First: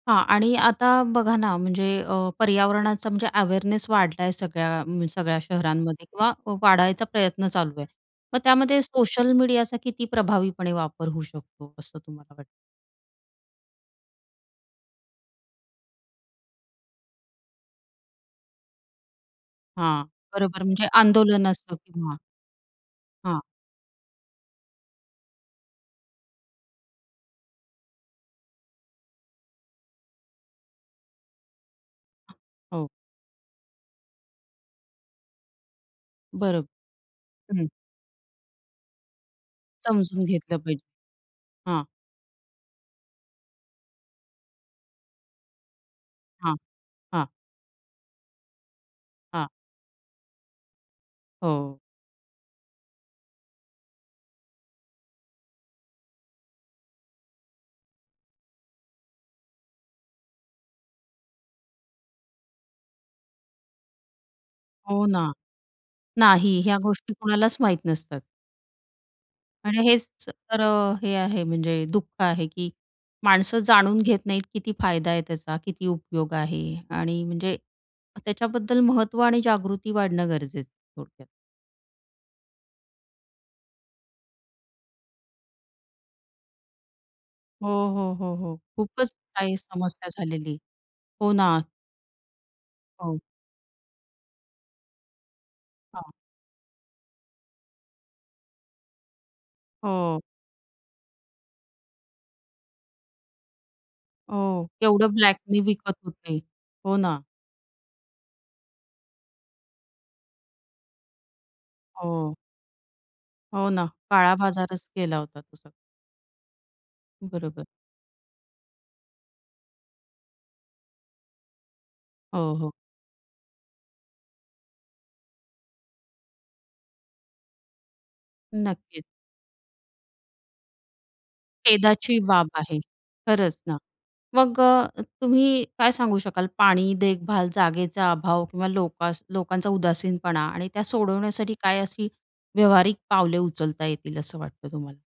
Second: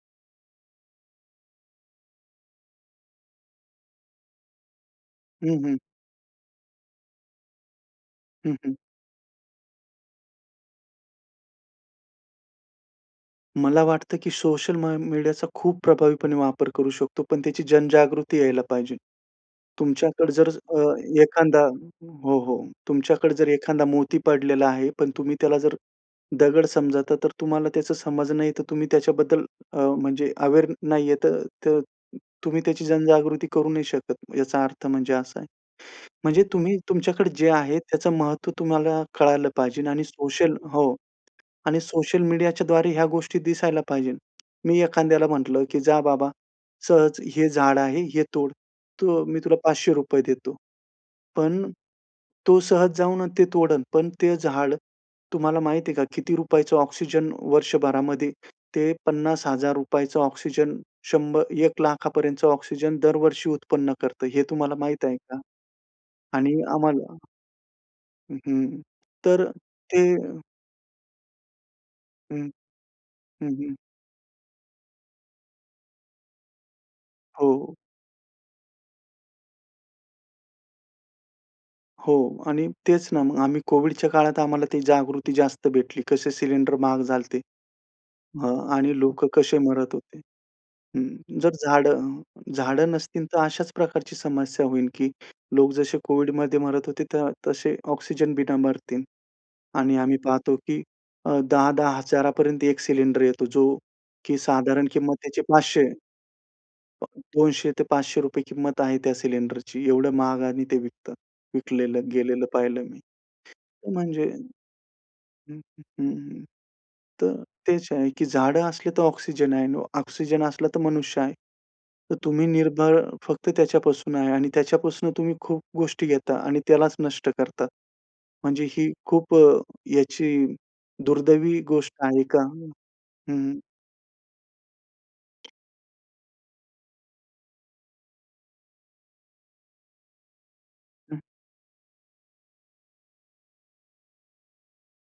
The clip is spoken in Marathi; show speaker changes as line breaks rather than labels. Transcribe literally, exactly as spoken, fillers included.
हां. आणि आता बघा ना, अ, म्हणजे पर्यावरणाचा म्हणजे अवेअरनेस वाढलाय सगळ्या म्हणजे सगळ्या
हं, हं.
शहरांमध्ये किंवा वाढायचा प्रयत्न चालू आहे, मग
हं, हं.
त्यामध्ये सोशल मीडियाचा किती प्रभावीपणे वापर होऊ शकतो, असं तुम्हाला वाटतं?
मला वाटतं की सोशल म मीडियाचा खूप प्रभावीपणे वापर करू शकतो, पण त्याची जनजागृती यायला पाहिजे.
हां.
तुमच्याकडे जर
बरोबर
अ,
म्हणजे आंदोलन
एखादा
असतं तेव्हा
हो, हो. तुमच्याकडे
हां.
जर एखादा मोती पडलेला आहे, पण तुम्ही त्याला जर दगड समजता तर तुम्हाला त्याची समज नाहीये, तर तुम्ही त्याच्याबद्दल अ, म्हणजे अवेअर नाहीये तर त तुम्ही त्याची
हो.
जनजागृती करू नाही शकत. याचा अर्थ म्हणजे असा आहे. म्हणजे
बरोबर.
तुम्ही तुमच्याकडे जे
हं
आहे त्याचं महत्त्व तुम्हाला कळालं पाहिजेन आणि
समजून
सोशल
घेतलं पाहिजे.
हो. आणि
हां.
सोशल मीडियाच्याद्वारे ह्या गोष्टी दिसायला पाहिजेल. मी एखाद्याला म्हटलं की "जा बाबा,
हां.
सहज
हां.
हे झाड आहे, हे तोड तु, मी
हां.
तुला पाचशे रुपये देतो." पण
हो.
तो सहज जाऊन न ते तोडेल पण ते झाड तुम्हाला माहिती आहे का किती रुपयाचं ऑक्सिजन वर्षभरामध्ये ते पन्नास हजार रुपयांचं ऑक्सिजन शंभर एक लाखापर्यंतचं ऑक्सिजन दरवर्षी उत्पन्न करतं, हे तुम्हाला
हो
माहीत आहे
ना.
का?
नाही
आणि
ह्या गोष्टी
आम्हाला
कोणालाच माहीत नसतात.
हं, हं. तर
आणि
ते
हेच च खरं हे आहे म्हणजे दुःख आहे
हं.
की
हं,
माणसं
हं.
जाणून घेत नाहीत किती फायदा आहे त्याचा, किती उपयोग आहे आणि म्हणजे
हो.
त्याच्याबद्दल महत्त्व आणि जागृती वाढणं गरजेचं, थोडक्यात.
हो आणि तेच ना मग, आम्ही कोव्हिडच्या काळात आम्हाला ती जागृती जास्त भेटली. कसे सिलिंडर महाग झालते.
हो, हो, हो,
हा
हो.
आणि
खूपच
लोक
काही
कसे मरत
समस्या
होते.
झालेली.
हं.
हो
अ, जर
ना.
झाडं झाडं
हो.
नसतील, तर अशाच प्रकारची समस्या होईल की लोक जसे
हां.
कोव्हिडमध्ये मरत होते, तर तसे ऑक्सिजन बिना मरतील आणि आम्ही
हो.
पाहतो की अ, दहा दहा हजारापर्यंत एक सिलिंडर येतो जो की
हो.
साधारण
केवढं
किंमत त्याची
ब्लॅकनी
पाचशे.
विकत होते. हो
प
ना.
दोनशे ते पाचशे रुपये किंमत आहे त्या सिलिंडरची. एवढं महागाने ते विकतात. विकलेलं
हो.
गेलेलं पाहिलं मी.
हो ना,
तर म्हणजे
काळा बाजारच केला होता
हं,
त्याचा.
हं, हं, तर
बरोबर.
तेच आहे की झाडं असले तर ऑक्सिजन आहे आणि ऑक्सिजन असला तर मनुष्य आहे. तर तुम्ही
हो, हो.
निर्भर फक्त त्याच्यापासून आहे आणि त्याच्यापासून तुम्ही खूप गोष्टी घेता आणि त्यालाच नष्ट करता. म्हणजे ही
नक्कीच.
खूप अ, याची दुर्दैवी गोष्ट
खेदाची
आहे का?
बाब
अ,
आहे. खरंच
हं.
ना, मग अ, तुम्ही काय सांगू शकाल पाणी, देखभाल, जागेचा अभाव किंवा लोकास लोकांचा उदासीनपणा आणि त्या
हं.
सोडवण्यासाठी काय अशी व्यावहारिक पावले उचलता येतील असं वाटतं तुम्हाला?